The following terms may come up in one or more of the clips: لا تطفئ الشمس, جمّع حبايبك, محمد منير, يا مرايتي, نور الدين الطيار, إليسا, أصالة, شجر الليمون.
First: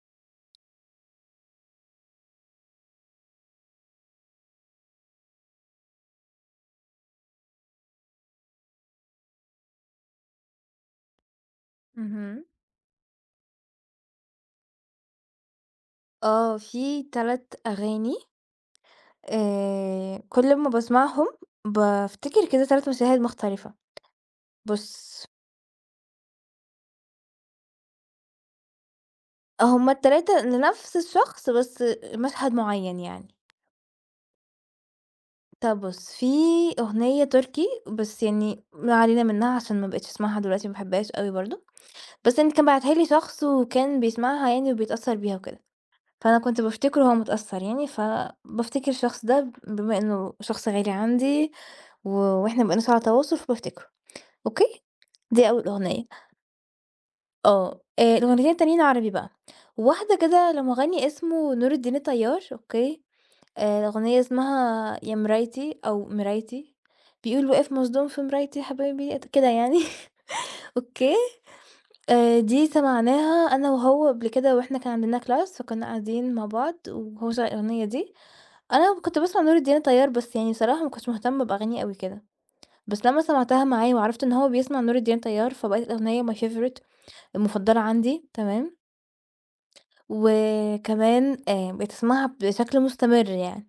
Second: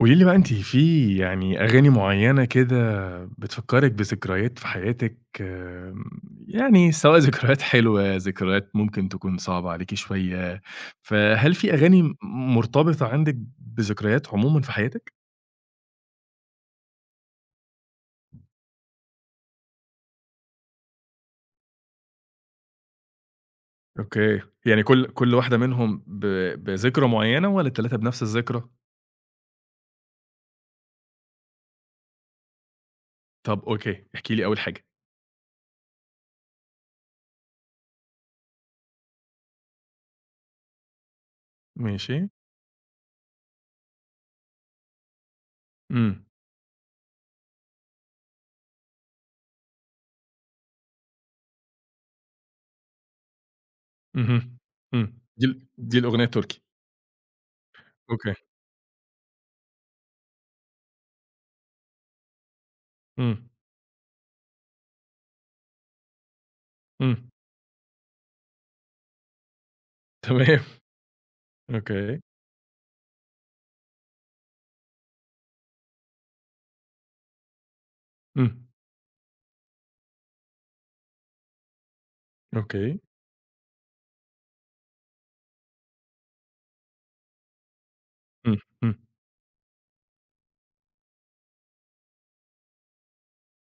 قولي لي بقى أنتِ في يعني أغاني معيّنة كده بتفكّرِك بذكريات في حياتِك، يعني سواء ذكريات حلوة، ذكريات ممكن تكون صعبة عليكِ شوية، فهل في أغاني اهم. مرتبطة عندِك بذكريات عمومًا في حياتِك؟ آه، في 3 أغاني كل ما باسمعهم بافتكر كده 3 مشاهد مختلفة. أوكي، يعني كل بُص، كل واحدة منهم بذكرى معيّنة والّا ال3 بنفس الذكرى؟ هُم ال3 لنفس الشخص بس مشهد معيّن يعني. طب أوكي، احكي لي أول حاجة. طَب بُص، في أغنية تركي بس يعني ما علينا منها عشان ما بقيتش أسمعها دلوقتي ما باحبهاش أوي برضه، ماشي، بس يعني كان باعتها لي شخص وكان بيسمعها يعني وبيتأثّر بيها وكده، إمم، فأنا كنت بافتكر هو متأثّر يعني، فبافتكر الشخص ده بما إنه شخص غالي عندي وإحنا ما بقيناش على تواصل فبافتكره، اهم، أوكي؟ إمم، دي أول دي أغنية الأغنية التركي، آه، أوكي، الأغنيتين التانيين عربي بقى، واحدة كده لمُغني اسمه نور الدين الطيار، أوكي؟ إمم، الأغنية اسمها يا مرايتي أو مرايتي، إمم، بيقول واقف مصدوم في مرايتي حبايبي ات كده يعني تمام، أوكي، أوكي، دي سمعناها أنا وهو قبل كده وإحنا كان عندنا class فكنا قاعدين مع بعض وهو شغّل الأغنية دي، إمم. أنا كنت باسمع نور الدين طيار بس يعني بصراحة ما كنتش مهتمة بأغانيه أوي كده، أوكي. بس لمّا سمعتها معاه وعرفت إن هو بيسمع نور الدين طيار فبقت الأغنية my favorite المفضلة عندي إمم، تمام، إمم. وكمان بقيت أسمعها بشكل مستمر يعني.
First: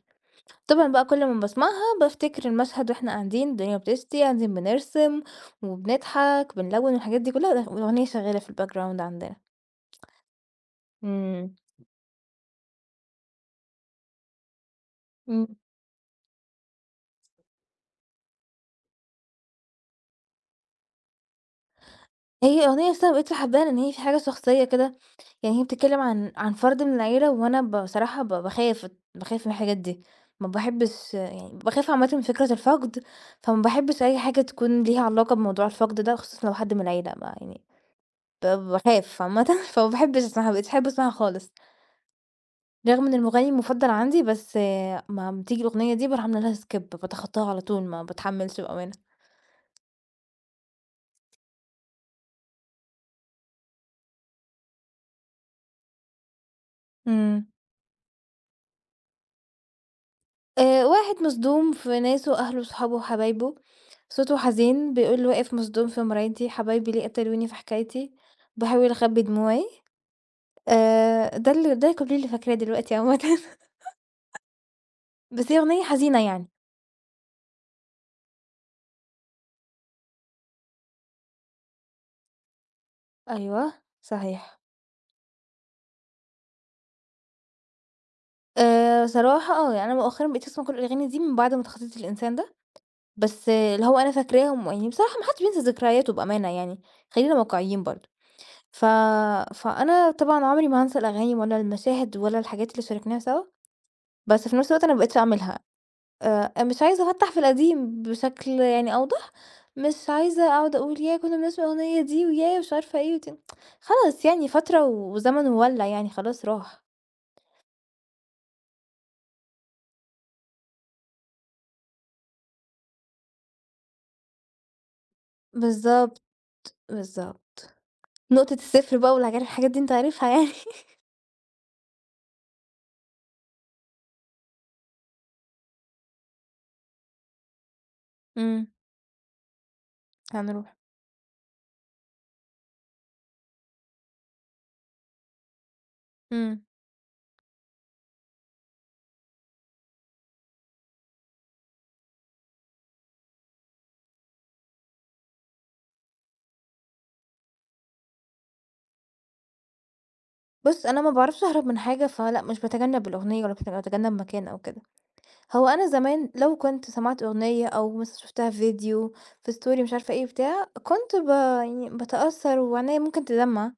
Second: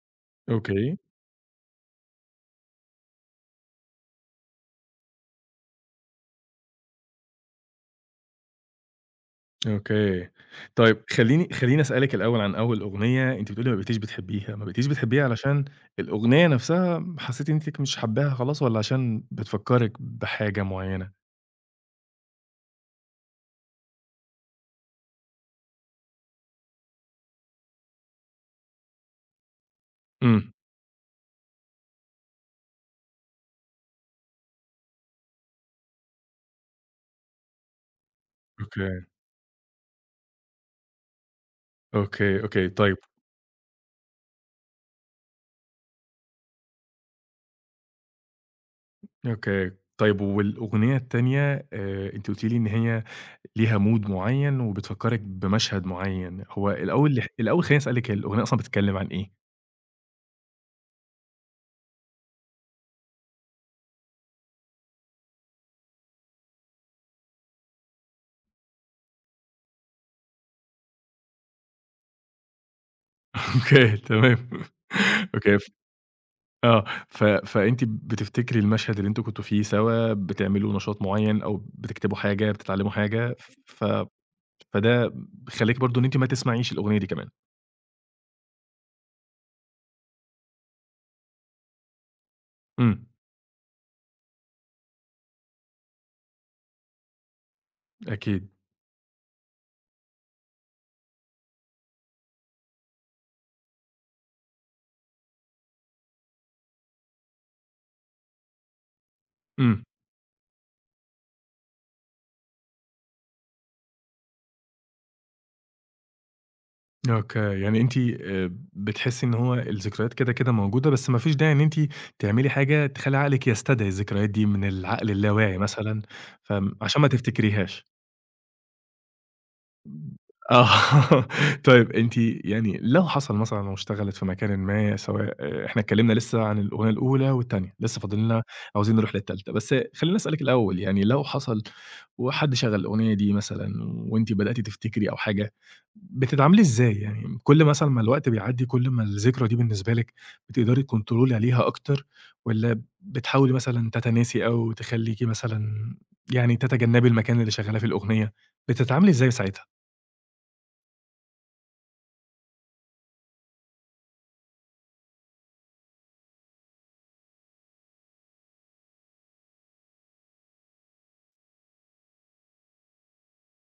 طبعًا أوكي، بقى كل ما باسمعها بافتكر المشهد وإحنا قاعدين الدنيا بتشتي، قاعدين بنرسم وبنضحك، بنلوّن والحاجات دي كلّها لا والأغنية شغّالة في الbackground عندنا. أوكي. طيب خلّيني إمم. خلّيني أسألِك الأول عن أول أغنية أنتِ بتقولي ما بقيتيش بتحبّيها، إمم. علشان الأغنية نَفْسها حسّيتِ إنِّك مش حابّاها خلاص والّا عشان بتفكّرِك بحاجة معيّنة؟ هي الأغنية أصلًا ما بقيتش حاباها لإن هي في حاجة شخصية كده، يعني هي بتتكلّم عن فرد من العيلة وأنا بصراحة ب باخاف باخاف من الحاجات دي، ما إمم. باحبّش يعني باخاف عامةً من فكرة الفقد، فما باحبّش أي حاجة تكون ليها علاقة بموضوع الفقد ده خصوصًا لو حد من العيلة بقى يعني أوكي، باخاف عامةً فما باحبّش أسمعها، ما بقيتش أحب أسمعها خالص. أوكي، أوكي. طيب رغم إن المغني المفضل عندي، بس ما أمّا تيجي الأغنية دي باروح عاملة لها skip باتخطاها على طول ما باتحمّلش بأمانة. أوكي. طيب والأغنية التانية أنتِ قُلتِ لي إن هي ليها mood معيّن وبتفكّرِك بمشهد معيّن، هو الأول إمم. الأول خلّيني أسألِك هي الأغنية أصلًا بتتكلّم عن إيه؟ واحد مصدوم في ناسه، أهله وصحابه وحبايبه، صوته حزين بيقول واقف مصدوم في مرايتي، حبايبي ليه قتلوني في حكايتي، باحاول أخبّي دموعي. ده الكوبليه اللي فاكراه دلوقتي عامةً أوكي تمام. بس أوكي. هي أغنية حزينة يعني. آه، فأنتِ بتفتكري المشهد اللي أنتم كنتم فيه سوا، بتعملوا نشاط معيّن أو بتكتبوا حاجة، بتتعلموا حاجة، أيوه، ف صحيح. فده خلّاكِ برضه إن أنتِ ما تسمعيش الأغنية دي كمان. صراحة يعني أنا مؤخرًا بقيت أسمع كل الأغاني دي من بعد ما تخطيت الإنسان ده. إمم، بس اللي هو أنا فاكراهم يعني بصراحة ما حدش بينسى ذكرياته بأمانة يعني، خلّينا واقعيين برضه. أكيد، ف فأنا طبعًا عمري ما هانسى الأغاني ولا المشاهد ولا الحاجات اللي شاركناها سوا، بس في نفس الوقت أنا ما بقيتش أعملها. مش عايزة أفتح في القديم بشكل يعني أوضح، إمم، مش عايزة أقعد أقول ياه كنا بنسمع الأغنية دي، وياه مش عارفة إيه خلاص يعني فترة وزمن وولّع يعني خلاص راح. أوكي، يعني أنتِ، بتحسي إن هو الذكريات كده، كده موجودة، بس ما فيش داعي إن أنتِ تعملي حاجة تخلّي عقلِك يستدعي الذكريات دي من العقل اللاواعي مثلًا، بالضبط، عشان ما بالضبط. تفتكريهاش. نقطة الصفر بقى الحاجات دي أنت عارفها يعني. آه طيب أنتِ يعني لو حصل مثلًا لو اشتغلت في مكانٍ ما سواء، إحنا اتكلمنا لسه عن الأغنية الأولى والتانية، لسه فاضل لنا إمم، عاوزين نروح للتالتة، بس خلّيني أسألِك هنروح. الأول يعني لو حصل وحد شغّل الأغنية دي مثلًا وأنتِ بدأتِ تفتكري أو حاجة، إمم. بتتعاملي إزاي؟ يعني كل مثلًا ما الوقت بيعدّي كل ما الذكرى دي بالنسبة لِك بتقدري تكنترولي عليها أكتر، والّا بتحاولي مثلًا تتناسي أو تخلّيكِ مثلًا يعني تتجنبي المكان اللي شغّالة فيه الأغنية، بتتعاملي إزاي ساعتها؟ بُص، أنا ما باعرفش أهرب من حاجة، فلأ مش باتجنب الأغنية ولا باتجنب مكان أو كده. هو أنا زمان لو كنت سمعت أغنية أو مثلًا شُفتها في فيديو، في story مش عارفة إيه بتاع، كنت يعني باتأثّر وعينيّا ممكن تدمّع،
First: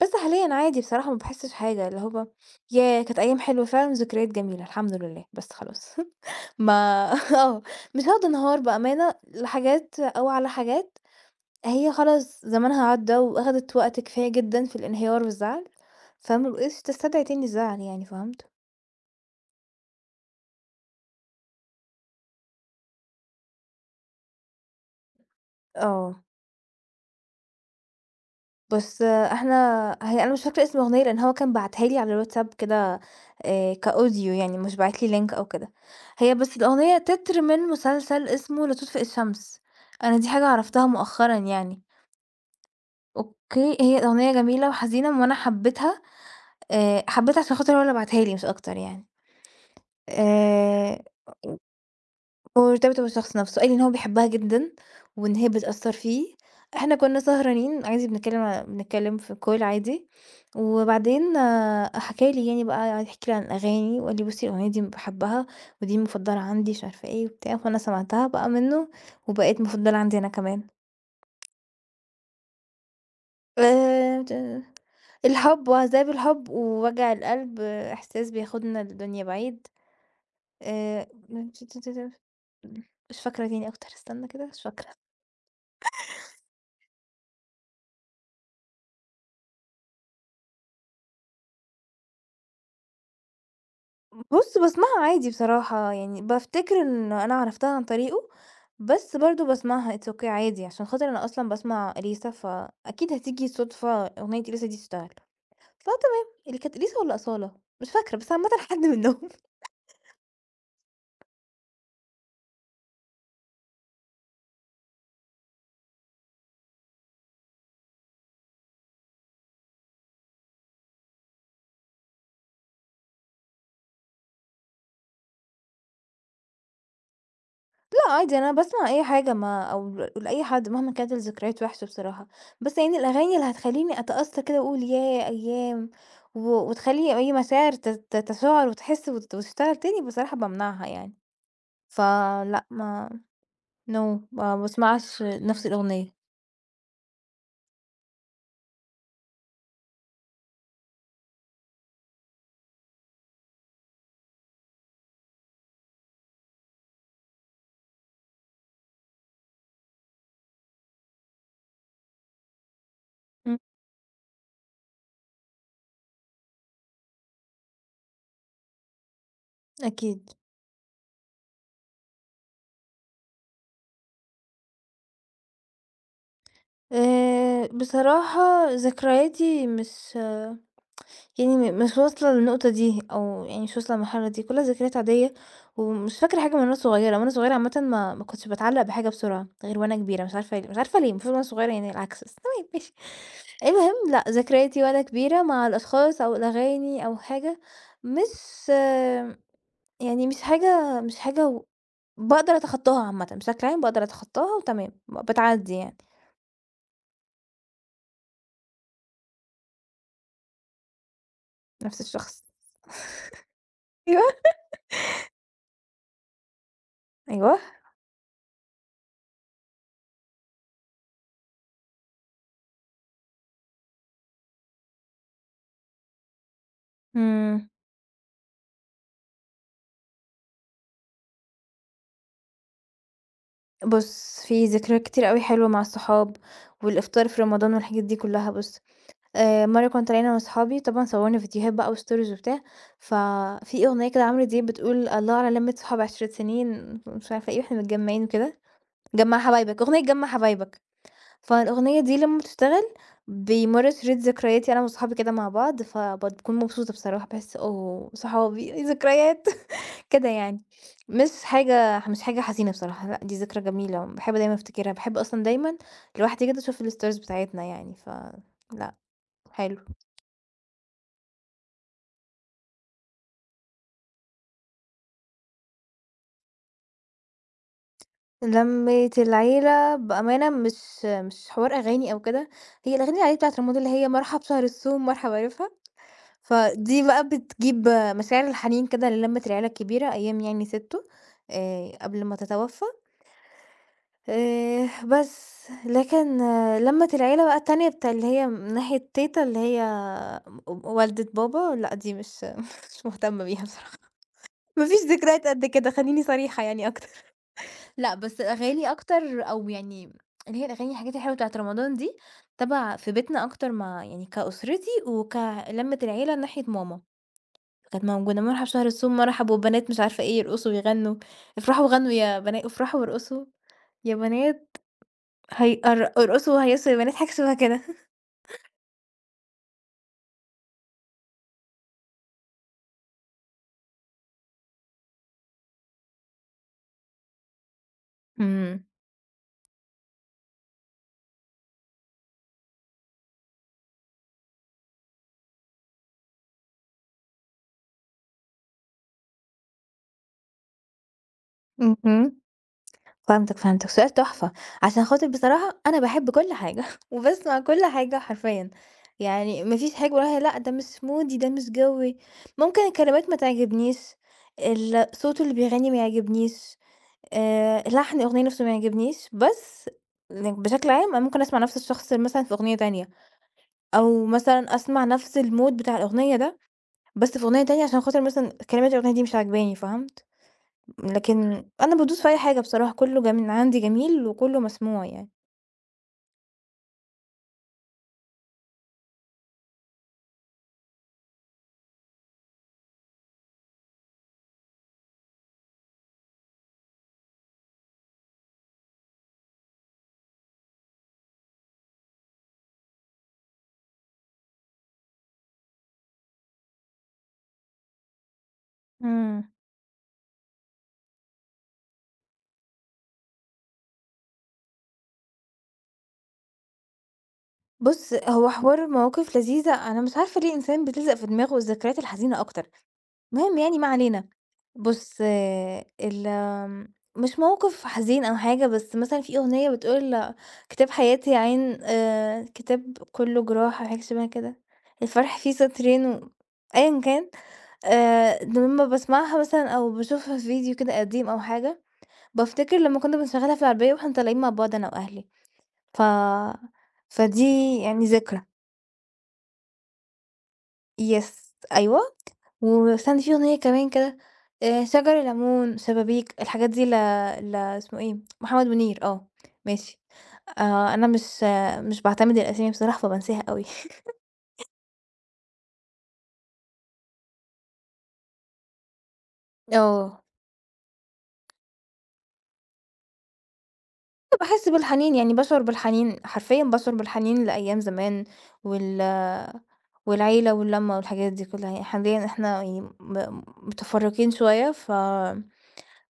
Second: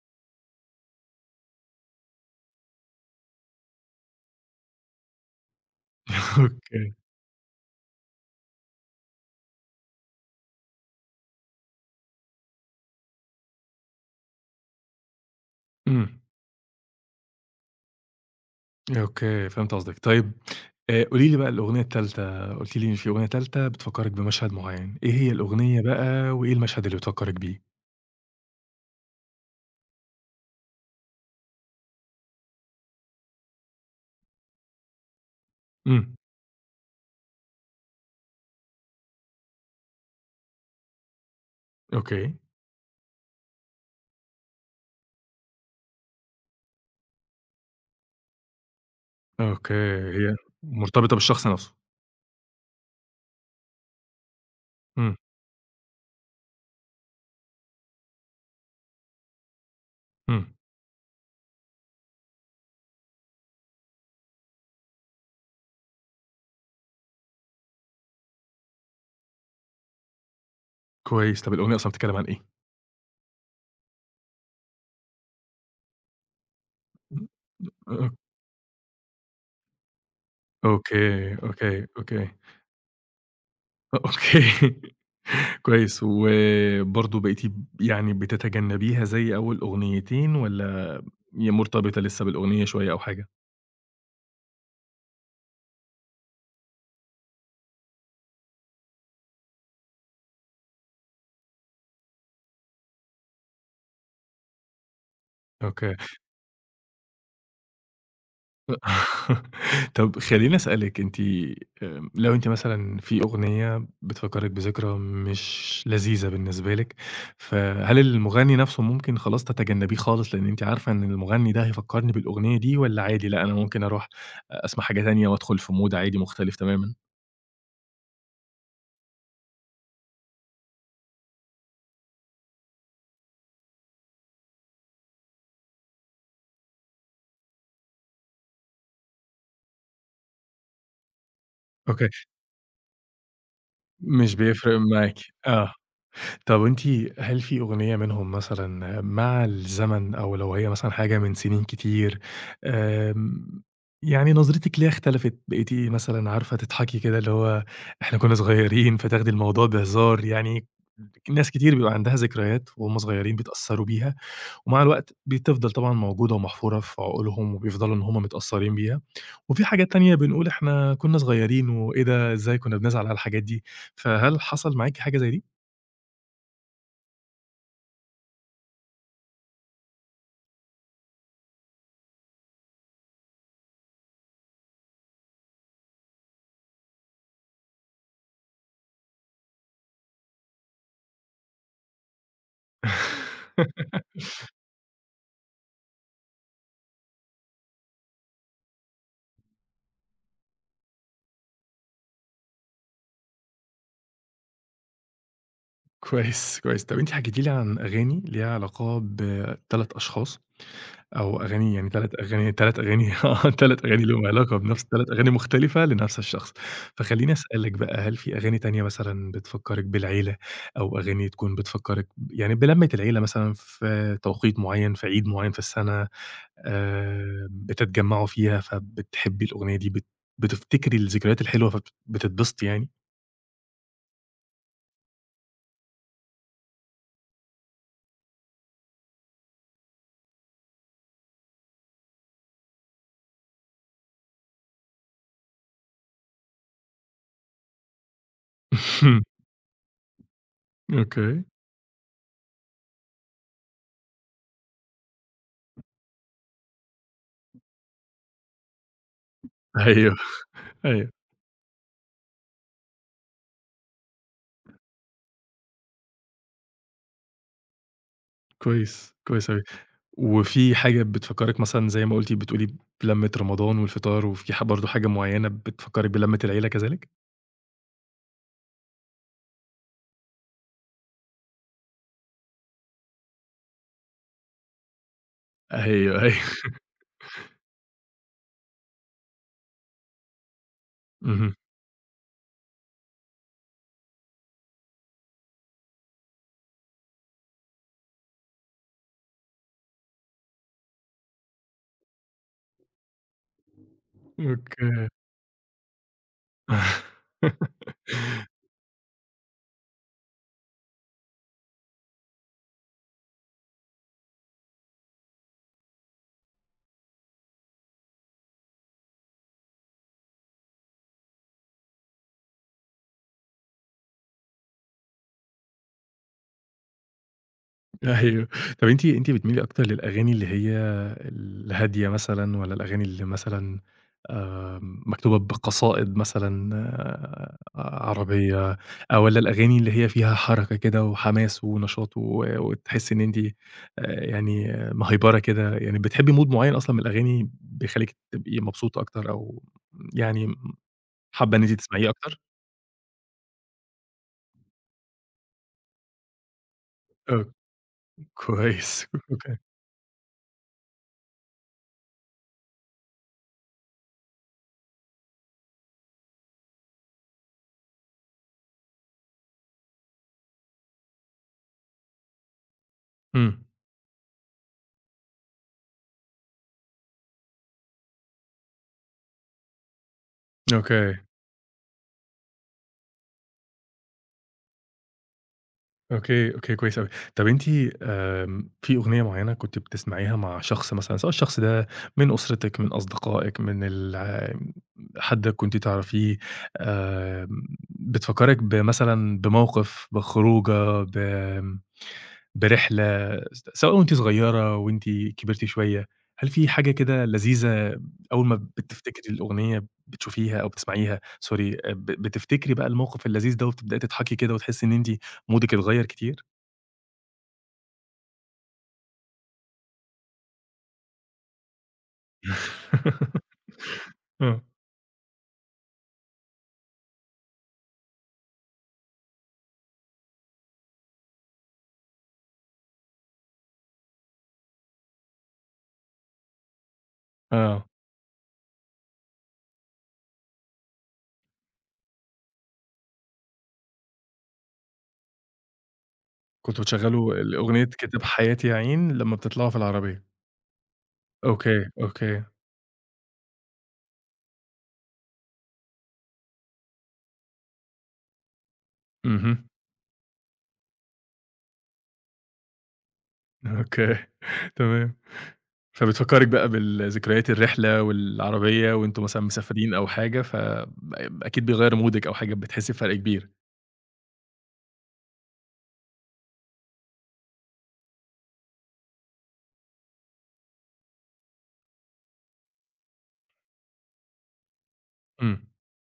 بس حاليًا عادي بصراحة ما باحسّش حاجة، اللي هو ياه! كانت أيام حلوة فعلًا وذكريات جميلة الحمد لله، بس خلاص. أوكي. ما آه، مش هاقعد أنهار بأمانة لحاجات أو على حاجات هي خلاص زمانها عدّى وأخدت وقت كفاية جدًا في الانهيار والزعل، إمم. فما بقِتش تستدعي تاني الزعل يعني، فهمت؟ أوكي، فهمت قصدِك. طيب قولي لي بقى الأغنية التالتة، قُلتِ لي إن في أغنية تالتة بتفكّرِك بمشهد معيّن، إيه هي الأغنية آه، بقى وإيه المشهد اللي بتفكّرِك بيه؟ بس إحنا هي أنا مش فاكرة اسم الأغنية لإن هو كان باعتها لي على الواتساب كده كaudio يعني مش باعت لي link أو كده، إمم. هي بس الأغنية تتر من مسلسل اسمه لا تطفئ الشمس، أنا دي حاجة عرفتها مؤخرًا يعني، أوكي، أوكي، هي أغنية جميلة وحزينة وأنا حبيتها حبيتها عشان خاطر هو اللي باعتها لي مش أكتر يعني، أوكي. هي آآ مرتبطة بالشخص نَفْسه. هو مرتبطة بالشخص نفسه، قال لي إن هو بيحبها جدًا، إمم، وإن هي بتأثّر فيه. إحنا كنا سهرانين عادي بنتكلم في call عادي، إمم. وبعدين حكى لي يعني بقى قعد يحكي لي عن الأغاني، وقال لي: "بُصّي الأغنية دي باحبها، ودي المفضلة عندي." مش عارفة إيه وبتاع، فأنا سمعتها بقى منه، وبقت مفضلة عندي أنا كمان. كويس. طب الأغنية أصلًا بتتكلّم عن إيه؟ ت الحب وعذاب الحب ووجع القلب، أ إحساس بياخدنا لدنيا بعيد. أوكي، م ت ت أوكي، ت ت أوكي. مش فاكرة تاني أكتر، استنى أوكي. كده مش فاكرة. كويس. وبرضه بقيتِ، يعني بتتجنّبيها زي أول أغنيتين والّا هي مرتبطة لسّه بالأغنية شوية أو حاجة؟ بُص باسمعها عادي بصراحة، يعني بافتكر إن أنا عرفتها عن طريقه، بس برضه باسمعها it's okay عادي، عشان خاطر أنا أصلًا باسمع إليسا، فأكيد هتيجي صدفة أغنية إليسا دي تشتغل، أوكي. فتمام. اللي كانت إليسا والّا أصالة؟ مش فاكرة، بس عامةً حد منهم. طب خلّيني أسألِك أنتِ، لو أنتِ مثلًا في أغنية بتفكّرِك بذكرى مش لذيذة بالنسبة لِك، فهل المغني نَفْسه ممكن خلاص تتجنّبيه خالص لإن أنتِ عارفة إن المغني ده هيفكّرني بالأغنية دي والّا عادي لأ، أنا ممكن أروح أسمع حاجة تانية وأدخُل في mood عادي مختلف تمامًا؟ لأ عادي أنا باسمع أي حاجة ما أو لأي حد مهما كانت الذكريات وحشة بصراحة، بس يعني الأغاني اللي هتخلّيني أتأثر كده وأقول ياه أيام، و وتخلّي أي مشاعر ت ت تشعُر وتحس وتشتغل تاني، بصراحة بامنعها يعني، أوكي. فلأ ما نو No مش ما بيفرق معاكِ، باسمعش نفس آه. الأغنية. طب وأنتِ هل في أغنية منهم مثلًا مع الزمن أو لو هي مثلًا حاجة من سنين كتير، آمم، يعني نظرتِك ليها اختلفت، بقيتِ مثلًا عارفة تضحكي كده اللي هو إحنا كنا صغيرين، فتاخدي الموضوع بهزار، يعني ناس كتير بيبقى عندها ذكريات وهُم صغيرين إمم. بيتأثّروا بيها، ومع الوقت بتفضل طبعًا موجودة ومحفورة في عقولهم وبيفضلوا إن هُم متأثّرين بيها، وفي حاجات تانية أكيد. بنقول إحنا كنا صغيرين وإيه ده إزاي كنا بنزعل على الحاجات دي، فهل حصل معاكِ حاجة زي دي؟ بصراحة ذكرياتي مش آه، يعني مش واصلة للنقطة دي أو يعني مش واصلة للمرحلة دي، كلّها ذكريات عادية ومش فاكرة حاجة من وأنا صغيرة. وأنا صغيرة عامةً ما كنتش باتعلّق بحاجة بسرعة غير وأنا كبيرة، مش عارفة ليه مش عارفة ليه، المفروض وأنا صغيرة يعني العكس، بس تمام ماشي. المهم لأ، ذكرياتي وأنا كبيرة مع الأشخاص أو الأغاني أو حاجة مش يعني مش حاجة و باقدر أتخطاها عامةً، بشكل عام باقدر أتخطاها وتمام، بتعدّي يعني، كويس، كويس. طب أنتِ حكيتِ لي عن أغاني ليها علاقة ب3 أشخاص أو أغاني يعني نفْس 3 الشخص. أغاني 3 أغاني آه، 3 أغاني ليهم أيوه. علاقة بنفس 3 أغاني مختلفة لنفس الشخص. فخلّيني أيوه، أسألِك بقى، هل في أغاني تانية مثلًا بتفكّرِك بالعيلة أو أغاني تكون بتفكّرِك، يعني بلمّة العيلة مثلًا في توقيت معيّن، في عيد معيّن في السَنة، إمم، بتتجمّعوا فيها فبتحبّي الأغنية دي، بتفتكري الذكريات الحلوة بتتبسطي يعني؟ بُص في ذكريات كتير أوي حلوة مع الصحاب، والإفطار في رمضان والحاجات دي كلّها بُص، مرّة كنت طالعين أنا وأصحابي طبعًا صوّرنا فيديوهات بقى وstories وبتاع، ففي أغنية كده لعمرو دياب بتقول: "الله على لمّة صحاب 10 سنين" مش عارفة إيه، "وإحنا متجمّعين" وكده، "جمّع حبايبك" أغنية جمّع حبايبك. أوكي. فالأغنية دي لمّا بتشتغل بيمر شريط ذكرياتي أنا وصحابي كده مع بعض، فباكون مبسوطة بصراحة، باحس أوه! صحابي ذكريات أيوه، كده يعني، أيوه. مش حاجة حزينة بصراحة، لأ دي ذكرى جميلة، باحب دايمًا أفتكرها، باحب أصلًا دايمًا لوحدي كده أشوف الstories بتاعتنا يعني، ف لأ كويس، كويس أوي. حلو. وفي حاجة بتفكّرِك مثلًا زي ما قُلتِ بتقولي بلمّة رمضان والفطار، وفي برضه حاجة معيّنة بتفكّرِك بلمّة العيلة كذلك؟ لمّة العيلة بأمانة مش حوار أغاني أو كده، هي الأغاني العادية بتاعة رمضان اللي هي مرحب شهر الصوم مرحب، عارفها؟ أيوه، أيوه. فدي بقى بتجيب مشاعر الحنين كده للمّة العيلة الكبيرة أيام يعني سِتّو اهم. قبل ما تتوفى بس، لكن آه، لمّة العيلة بقى التانية بتاع اللي هي من ناحية تيتة اللي هي م والدة بابا لأ دي مش مش مهتمة بيها بصراحة، ما فيش أوكي. ذكريات قد كده خلّيني صريحة يعني أكتر. لأ، بس أغاني أكتر أو يعني اللي هي الأغاني الحاجات الحلوة بتاعة رمضان دي تَبَع في بيتنا أكتر مع يعني كأسرتي وكلمة العيلة ناحية ماما. كانت موجودة مرحب شهر الصوم مرحب، والبنات مش عارفة إيه يرقصوا ويغنوا، افرحوا وغنوا يا بنا افرحوا وارقصوا يا بنات هي ارقصوا وهيصوا يا بنات، حاجة شبه كده. أيوه. طَب أنتِ بتميلي أكتر للأغاني اللي هي الهادية مثلًا والّا الأغاني اللي مثلًا مكتوبة بقصائد مثلًا، آه، عربية إمم، أو والّا الأغاني اللي هي فيها حركة كده وحماس ونشاط و وتحسّي إن أنتِ، يعني آه، مهيبرة كده، يعني بتحبّي mood معيّن أصلًا من الأغاني بيخلّيكِ تبقي مبسوطة أكتر أو يعني حابة إن أنتِ تسمعيه اهم. أكتر؟ فهمتك، فهمتك، سؤال تحفة، عشان خاطر بصراحة أنا باحب كل حاجة آه، وباسمع كل حاجة حرفيًا، كويس، أوكي. يعني ما فيش حاجة باقولها لأ، ده مش مودي، ده مش جوّي، ممكن الكلمات ما تعجبنيش، صوته اللي بيغني ما يعجبنيش، لحن الأغنية نفسه ما يعجبنيش، بس يعني بشكل عام أنا ممكن أسمع نفس الشخص مثلًا في أغنية تانية، إمم، أو مثلًا أسمع نفس الmood بتاع الأغنية ده، بس في أغنية تانية عشان خاطر مثلًا كلمات الأغنية دي مش عاجباني، فاهم؟ أوكي. لكن أنا بادوس في أي حاجة بصراحة، كُلّه جم عندي جميل وكُلّه مسموع يعني. أوكي، أوكي، كويس أوي. طَب أنتِ، في أغنية معيّنة كنتِ بتسمعيها مع شخص مثلًا، سواء الشخص ده من أسرتِك، من أصدقائِك، من الع حد كنتِ تعرفيه، آمم، بتفكّرِك بمثلًا بموقف، بخروجة، ب آمم، برحلة، سواء وأنتِ صغيرة، وأنتِ كبرتِ شوية، هل في حاجة كده لذيذة أول ما بتفتكري إمم. الأغنية بتشوفيها أو بتسمعيها sorry، بتفتكري بقى الموقف اللذيذ ده وبتبدئي تضحكي كده وتحسّي إن أنتِ مودِك اتغيّر كتير؟ بُص، هو حوار مواقف لذيذة أنا مش عارفة ليه الإنسان بتلزق في دماغه الذكريات الحزينة أكتر، المهم يعني ما علينا. آه، بُص آه، ال آمم، مش موقف حزين أو حاجة، بس مثلًا في أغنية بتقول كتاب حياتي يا عين كتاب كُلّه جراح أو حاجة شبه كده، الفرح فيه سطرين و أيًا كان آه، لمّا باسمعها مثلًا أو باشوفها في فيديو كده قديم أو حاجة بافتكر لمّا كنا بنشغّلها في العربية واحنا طالعين مع بعض أنا وأهلي، ف كنتم بتشغّلوا فدي أغنية يعني كتاب ذكرى، حياتي يا عين لمّا بتطلعوا في العربية، يس، أوكي، أيوه، أوكي، واستني في أغنية كمان كده شجر الليمون، شبابيك، الحاجات دي ل ل اسمه إيه، محمد منير آه، اهم، ماشي. أنا مش آه، مش باعتمد الأسامي بصراحة فبانساها أوي. أوكي، تمام، فبتفكّرِك بقى بالذكريات الرحلة والعربية وأنتم مثلًا مسافرين أو آه. حاجة، أكيد بيغيّر مودِك أو حاجة بتحسّي بفرْق كبير، باحس بالحنين، يعني باشعر بالحنين حرفيًا باشعر بالحنين لأيام زمان وال والعيلة واللمة والحاجات دي كلّها، يعني حاليًا إحنا يعني متفرّقين شوية، ف إمم.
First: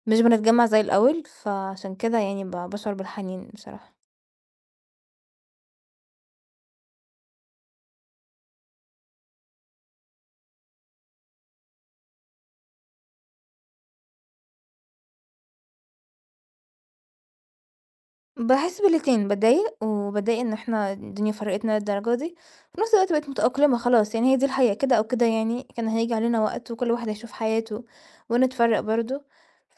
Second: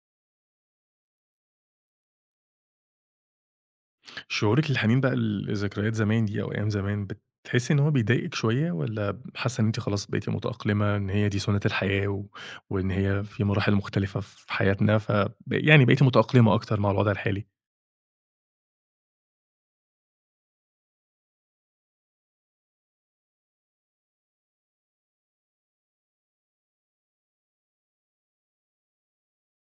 مش بنتجمّع زي الأول، فعشان كده يعني باشعر بالحنين بصراحة. شعورِك الحنين بقى لذكريات زمان دي أو أيام زمان، بتحسّي إن هو بيضايقِك شوية والّا حاسة إن أنتِ خلاص بقيتِ متأقلمة إن هي دي سُنّة الحياة و وإن هي في مراحل مختلفة في حياتنا يعني بقيتِ متأقلمة أكتر مع الوضع الحالي؟ باحس بالاتنين، باتضايق وباتضايق إن إحنا الدنيا فرقتنا للدرجة دي، في نفس الوقت بقيت متأقلمة خلاص، يعني هي دي الحياة كده أو كده يعني، كان هييجي علينا وقت وكل واحد هيشوف حياته ونتفرّق برضه،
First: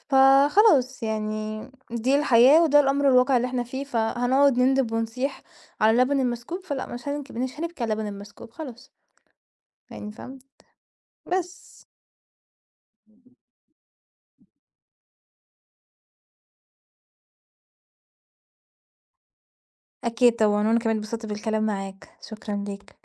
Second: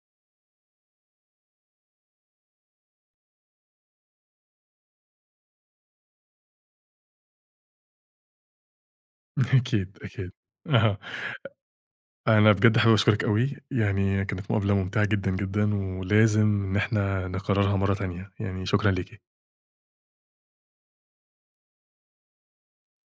فخلاص يعني دي الحياة وده الأمر الواقع اللي إحنا فيه، فهنقعد نندب ونصيح على لبن المسكوب، فلأ مش هنبكي على لبن المسكوب خلاص، أكيد، يعني أكيد. فاهم؟ أها. بس. أنا بجد حابب أشكرِك أوي، يعني كانت مقابلة ممتعة جدًا، جدًا ولازم إن إحنا نكررها مرّة تانية، يعني شكرًا ليكِ. أكيد طبعًا، وأنا كمان اتبسطت بالكلام معاك، شكرًا ليك.